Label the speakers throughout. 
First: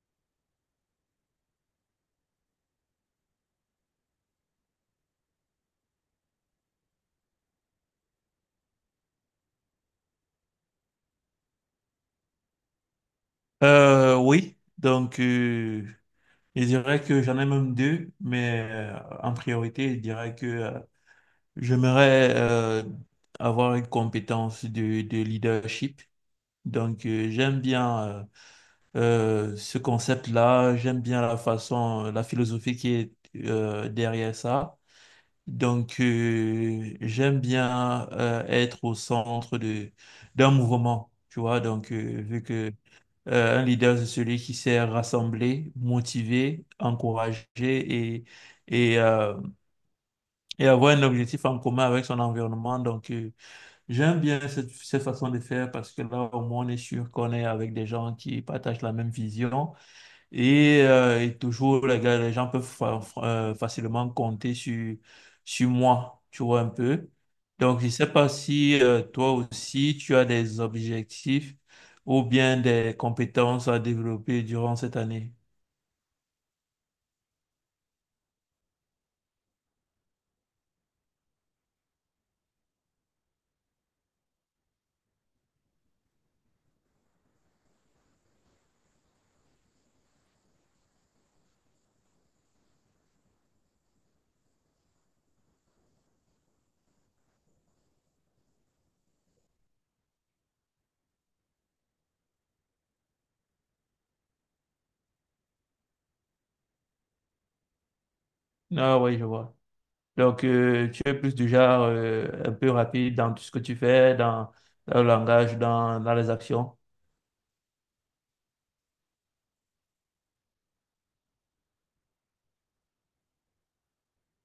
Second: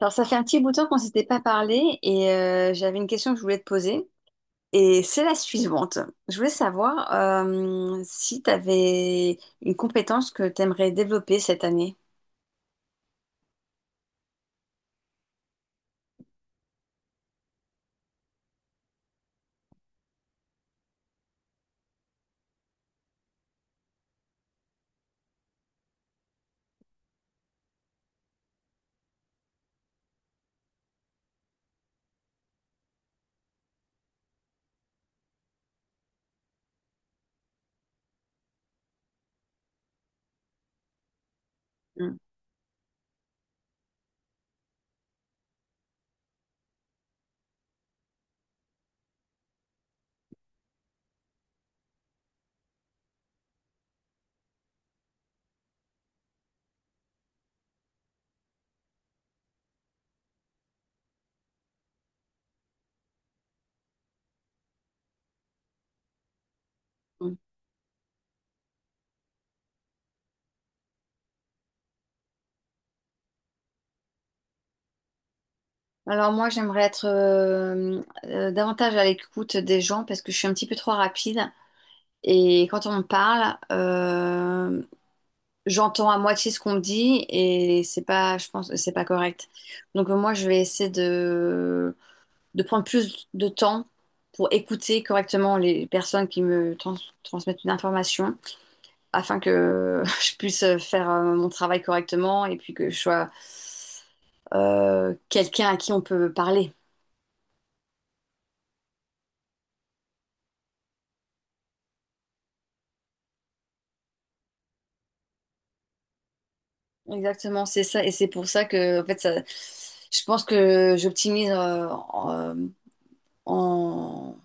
Speaker 1: Alors, ça fait un petit bout de temps qu'on s'était pas parlé et j'avais une question que je voulais te poser. Et c'est la suivante. Je voulais savoir si tu avais une compétence que tu aimerais développer cette année.
Speaker 2: Euh, oui, donc euh, je dirais que j'en ai même deux, mais en priorité, je dirais que j'aimerais avoir une compétence de leadership. J'aime bien ce concept-là, j'aime bien la façon, la philosophie qui est derrière ça. J'aime bien être au centre de d'un mouvement, tu vois.
Speaker 1: Mm.
Speaker 2: Vu que un leader, c'est celui qui sait rassembler, motiver, encourager et, euh, et avoir un objectif en commun avec son environnement. J'aime bien cette façon de faire parce que là, au moins, on est sûr qu'on est avec des gens qui partagent la même vision et toujours, les gens peuvent facilement compter sur moi, tu vois un peu.
Speaker 1: Mm.
Speaker 2: Donc, je ne sais pas si toi aussi, tu as des objectifs ou bien des compétences à développer durant cette année.
Speaker 1: Alors moi, j'aimerais être davantage à l'écoute des gens parce que je suis un petit peu trop rapide. Et quand on me parle, j'entends à moitié ce qu'on me dit et c'est pas, je pense, que c'est pas correct. Donc moi, je vais essayer de prendre plus de temps pour écouter correctement les personnes qui transmettent une information afin que je puisse faire mon travail correctement et puis que je sois quelqu'un à qui on peut parler.
Speaker 2: Ah oui, je vois. Donc, tu es plus du genre un peu rapide dans tout ce que tu fais, dans le langage, dans les actions.
Speaker 1: Exactement, c'est ça. Et c'est pour ça que, en fait, ça, je pense que j'optimise en-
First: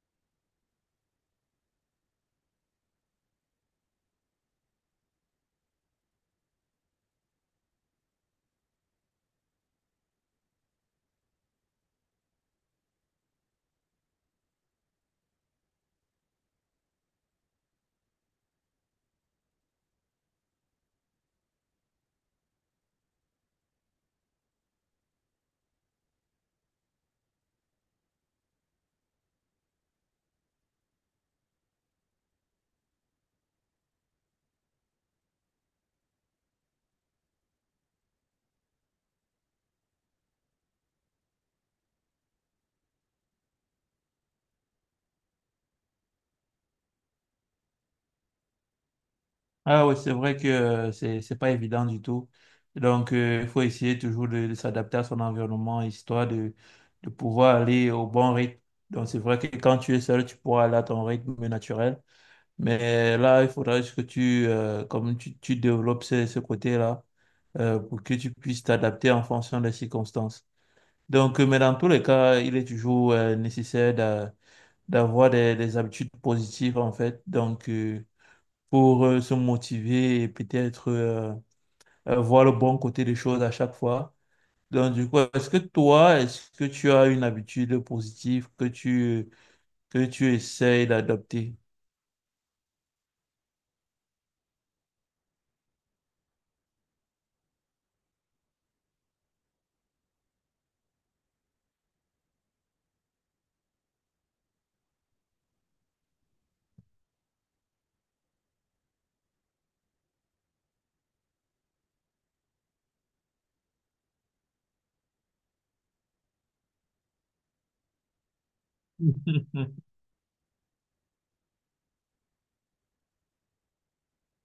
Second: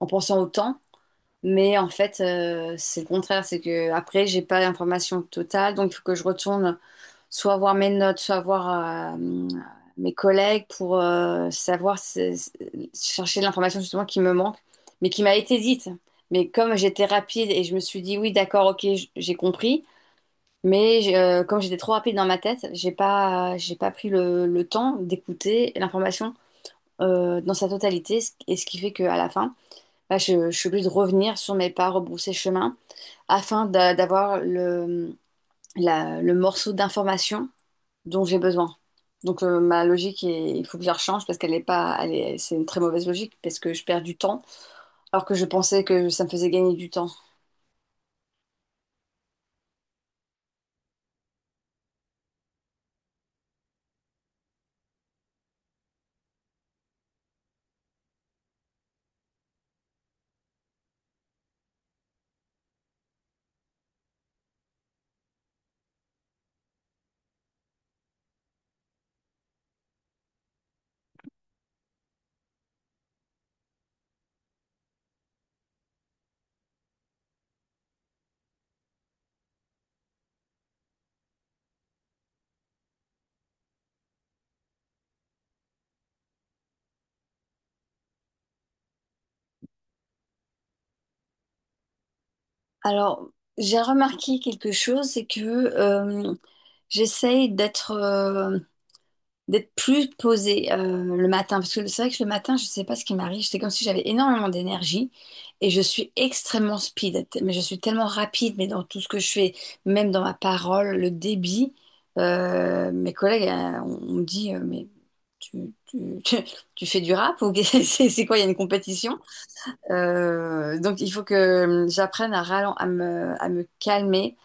Speaker 1: en pensant au temps. Mais en fait, c'est le contraire. C'est que après, j'ai pas l'information totale. Donc, il faut que je retourne soit voir mes notes, soit voir mes collègues pour savoir chercher de l'information justement qui me manque, mais qui m'a été dite. Mais comme j'étais rapide et je me suis dit oui, d'accord, ok, j'ai compris, mais comme j'étais trop rapide dans ma tête, j'ai pas pris le temps d'écouter l'information dans sa totalité, et ce qui fait qu'à la fin, bah, je suis obligée de revenir sur mes pas, rebrousser chemin, d'avoir le morceau d'information dont j'ai besoin. Donc ma logique, il faut que je la rechange parce qu'elle est pas, elle est- c'est une très mauvaise logique parce que je perds du temps alors que je pensais que ça me faisait gagner du temps.
Speaker 2: Ah oui, c'est vrai que c'est c'est pas évident du tout. Donc, il faut essayer toujours de s'adapter à son environnement, de pouvoir aller au bon rythme. Donc, c'est vrai que quand tu es seul, tu pourras aller à ton rythme naturel. Mais là, il faudra juste que tu, comme tu développes ce côté-là, pour que tu puisses t'adapter en fonction des circonstances. Donc, mais dans tous les cas, il est toujours nécessaire d'avoir des habitudes positives, en fait. Donc, pour se motiver et peut-être voir le bon côté des choses à chaque fois. Donc, du coup, est-ce que toi, est-ce que tu as une habitude positive que tu essayes d'adopter?
Speaker 1: Alors j'ai remarqué quelque chose, c'est que j'essaye d'être d'être plus posée le matin. Parce que c'est vrai que le matin, je ne sais pas ce qui m'arrive. C'est comme si j'avais énormément d'énergie et je suis extrêmement speed. Mais je suis tellement rapide, mais dans tout ce que je fais, même dans ma parole, le débit. Mes collègues, on me dit, mais tu, tu- tu fais du rap ou c'est quoi, il y a une compétition? Donc, il faut que j'apprenne à, à me calmer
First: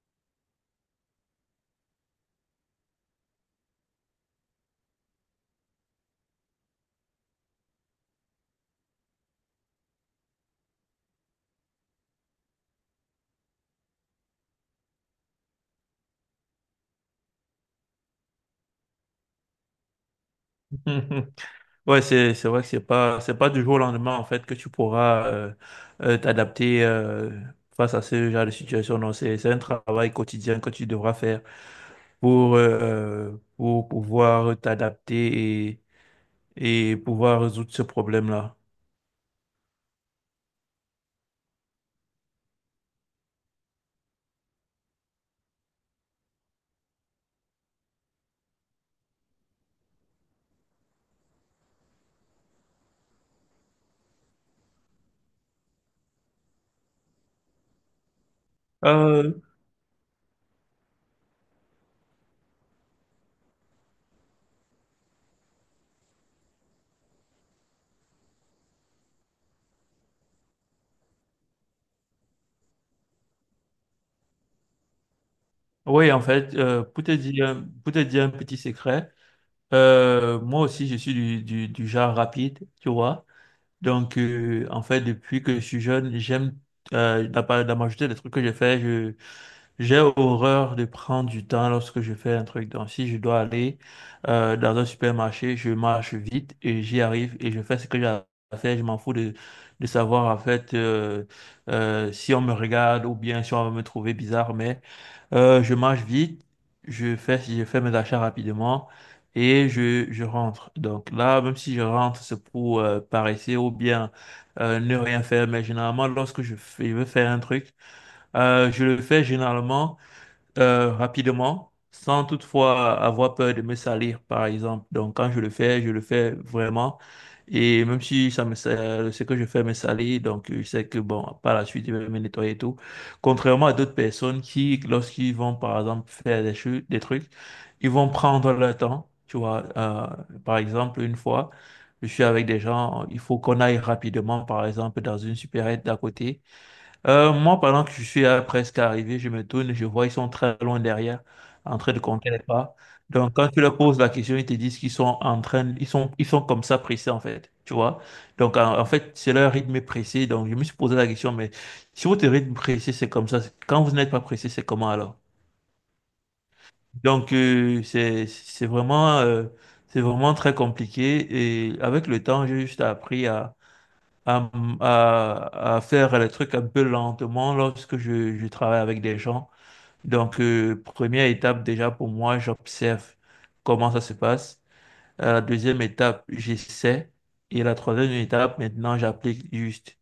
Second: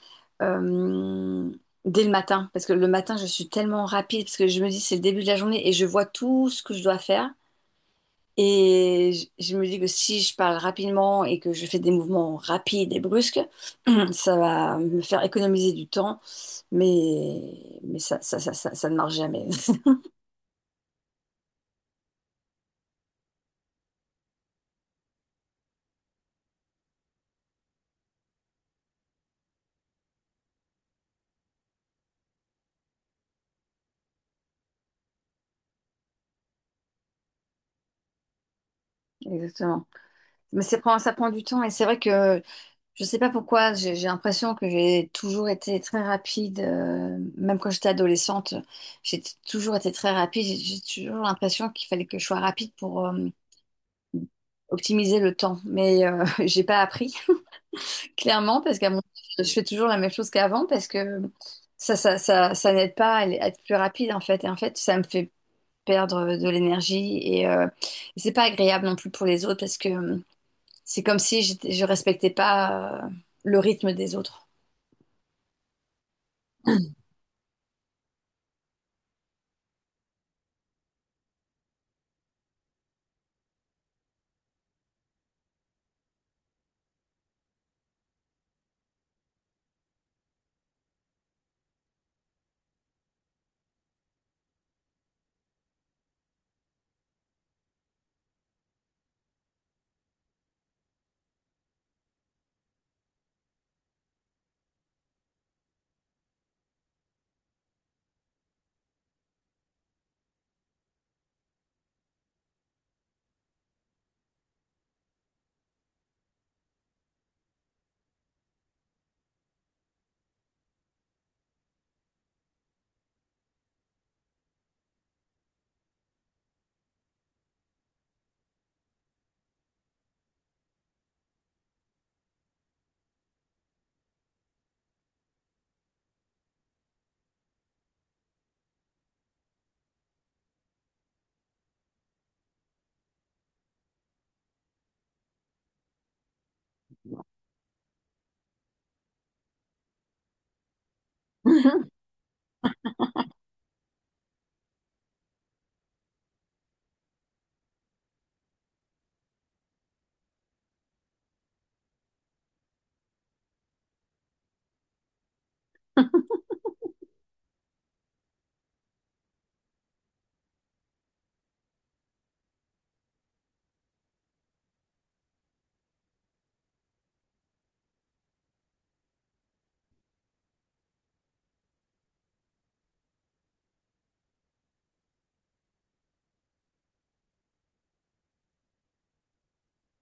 Speaker 1: euh, dès le matin. Parce que le matin, je suis tellement rapide, parce que je me dis, c'est le début de la journée et je vois tout ce que je dois faire. Et je me dis que si je parle rapidement et que je fais des mouvements rapides et brusques, ça va me faire économiser du temps. Mais ça ne marche jamais.
Speaker 2: Ouais, c'est vrai que c'est pas du jour au lendemain en fait que tu pourras t'adapter face à ce genre de situation. Non, c'est un travail quotidien que tu devras faire pour pouvoir t'adapter et pouvoir résoudre ce problème-là.
Speaker 1: Exactement. Mais ça prend du temps et c'est vrai que je sais pas pourquoi, j'ai l'impression que j'ai toujours été très rapide, même quand j'étais adolescente, toujours été très rapide. J'ai toujours l'impression qu'il fallait que je sois rapide pour optimiser le temps. Mais j'ai pas appris, clairement, parce qu'à mon
Speaker 2: Euh,
Speaker 1: je fais toujours la même chose qu'avant, parce que ça n'aide pas à être plus rapide, en fait. Et en fait, ça me fait perdre de l'énergie et c'est pas agréable non plus pour les autres, parce que c'est comme si je respectais pas le rythme des autres.
Speaker 2: oui, en fait, pour te dire un petit secret, moi aussi je suis du genre rapide, tu vois. En fait depuis que je suis jeune, j'aime la majorité des trucs que j'ai fait, j'ai horreur de prendre du temps lorsque je fais un truc. Donc, si je dois aller dans un supermarché, je marche vite et j'y arrive et je fais ce que j'ai à faire. Je m'en fous de savoir en fait si on me regarde ou bien si on va me trouver bizarre. Mais je marche vite, je fais mes achats rapidement et je rentre. Donc là, même si je rentre, c'est pour paresser ou bien ne rien faire. Mais généralement, je veux faire un truc, je le fais généralement rapidement, sans toutefois avoir peur de me salir, par exemple. Donc, quand je le fais vraiment. Et même si ce que je fais me salit, donc je sais que, bon, par la suite, je vais me nettoyer et tout. Contrairement à d'autres personnes qui, lorsqu'ils vont, par exemple, faire des choses, des trucs, ils vont prendre leur temps. Tu vois, par exemple, une fois, je suis avec des gens, il faut qu'on aille rapidement, par exemple, dans une supérette d'à côté. Moi, pendant que je suis presque arrivé, je me tourne, je vois ils sont très loin derrière, en train de compter les pas. Donc, quand tu leur poses la question, ils te disent qu'ils sont en train, ils sont comme ça pressés, en fait, tu vois. Donc, en fait, c'est leur rythme est pressé. Donc, je me suis posé la question, mais si votre rythme pressé, c'est comme ça, c'est- quand vous n'êtes pas pressé, c'est comment alors? Donc, c'est vraiment très compliqué. Et avec le temps, j'ai juste appris à, à faire les trucs un peu lentement lorsque je travaille avec des gens. Donc, première étape déjà pour moi, j'observe comment ça se passe. La deuxième étape, j'essaie. Et la troisième étape, maintenant, j'applique juste.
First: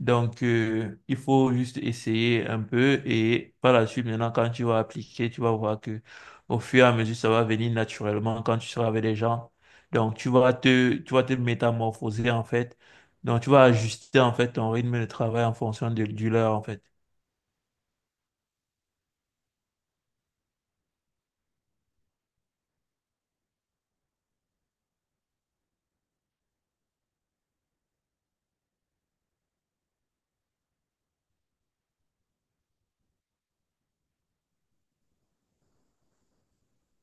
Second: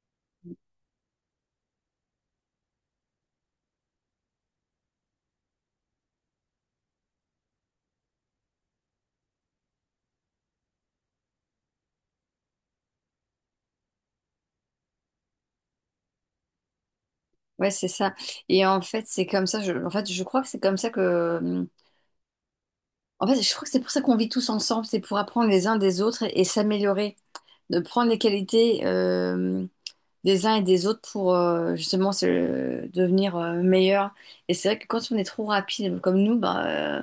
Speaker 2: Donc, il faut juste essayer un peu et par la suite, maintenant, quand tu vas appliquer, tu vas voir que au fur et à mesure, ça va venir naturellement quand tu seras avec les gens. Donc, tu vas te métamorphoser, en fait. Donc, tu vas ajuster, en fait, ton rythme de travail en fonction de, du leur, en fait.
Speaker 1: Ouais, c'est ça. Et en fait, c'est comme ça. En fait, je crois que c'est comme ça que. Mmh, En fait, je crois que c'est pour ça qu'on vit tous ensemble. C'est pour apprendre les uns des autres et s'améliorer. De prendre les qualités des uns et des autres pour justement devenir meilleur. Et c'est vrai que quand on est trop rapide comme nous, bah, euh,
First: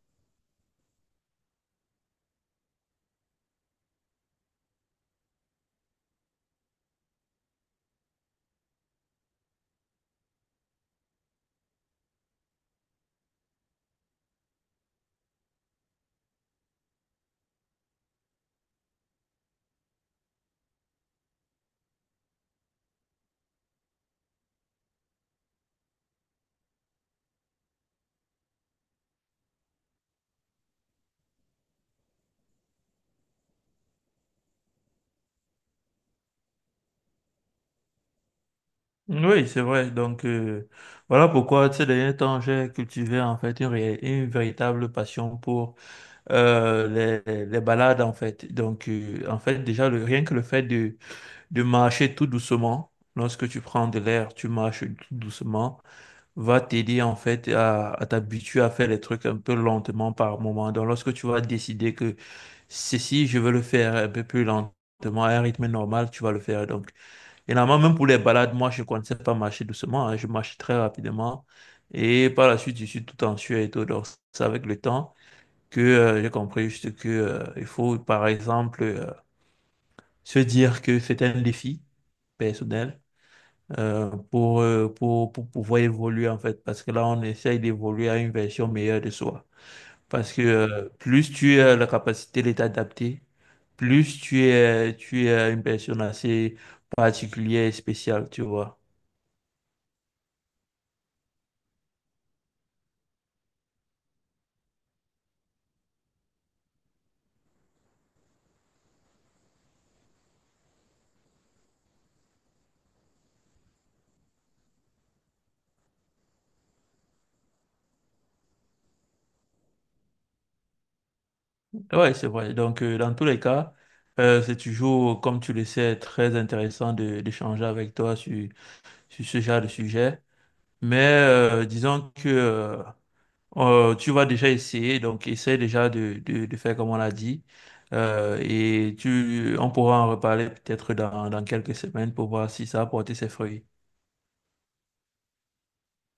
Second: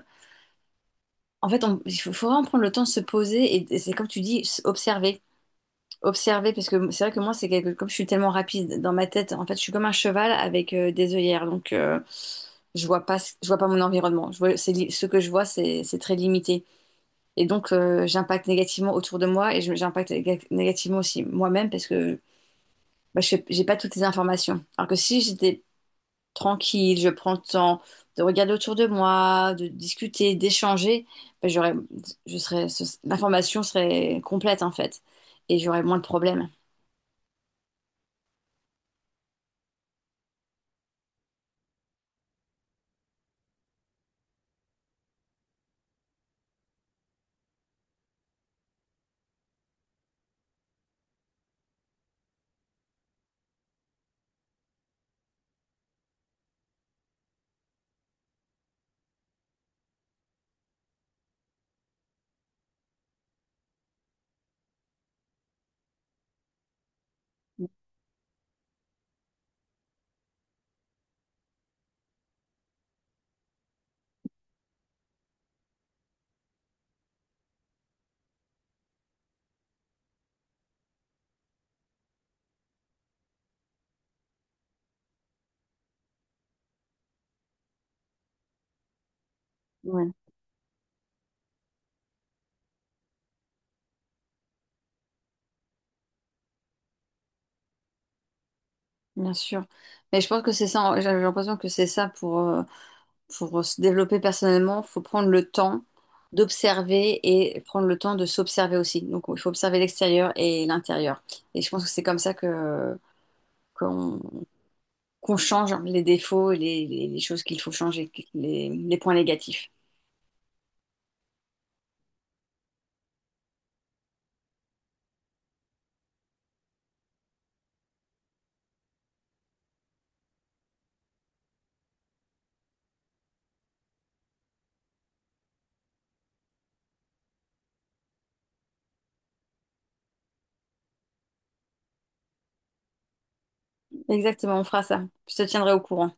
Speaker 1: en fait, il faut, faut vraiment prendre le temps de se poser. Et c'est comme tu dis, observer. Observer parce que c'est vrai que moi c'est quelque comme je suis tellement rapide dans ma tête en fait je suis comme un cheval avec des œillères donc je vois pas ce- je vois pas mon environnement je vois ce que je vois c'est très limité et donc j'impacte négativement autour de moi et j'impacte négativement aussi moi-même parce que bah, j'ai pas toutes les informations alors que si j'étais tranquille je prends le temps de regarder autour de moi de discuter d'échanger bah, j'aurais l'information serait complète en fait et j'aurais moins de problèmes.
Speaker 2: Oui, c'est vrai. Donc, voilà pourquoi ces derniers temps, j'ai cultivé en fait une véritable passion pour euh, les balades, en fait. Donc, en fait, déjà, le, rien que le fait de marcher tout doucement. Lorsque tu prends de l'air, tu marches tout doucement, va t'aider en fait à t'habituer à faire les trucs un peu lentement par moment. Donc lorsque tu vas décider que ceci, je veux le faire un peu plus lentement, à un rythme normal, tu vas le faire. Donc, généralement, même pour les balades, moi, je ne connaissais pas marcher doucement, hein, je marche très rapidement. Et par la suite, je suis tout en sueur et tout. Donc, c'est avec le temps que j'ai compris juste que il faut, par exemple, se dire que c'est un défi personnel pour pouvoir évoluer en fait, parce que là, on essaye d'évoluer à une version meilleure de soi. Parce que plus tu as la capacité de t'adapter, plus tu es une personne assez particulière et spéciale, tu vois.
Speaker 1: Bien sûr. Mais je pense que c'est ça, j'ai l'impression que c'est ça pour, se développer personnellement, faut prendre le temps d'observer et prendre le temps de s'observer aussi. Donc il faut observer l'extérieur et l'intérieur. Et je pense que c'est comme ça que qu'on qu'on change les défauts et les choses qu'il faut changer, les points négatifs.
Speaker 2: Ouais, c'est vrai. Donc, dans tous les cas, c'est toujours, comme tu le sais, très intéressant d'échanger avec toi sur ce genre de sujet. Mais disons que... tu vas déjà essayer, donc essaie déjà de faire comme on l'a dit. Et on pourra en reparler peut-être dans quelques semaines pour voir si ça a porté ses fruits.
Speaker 1: Exactement, on fera ça. Je te tiendrai au courant.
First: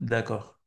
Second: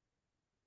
Speaker 2: D'accord.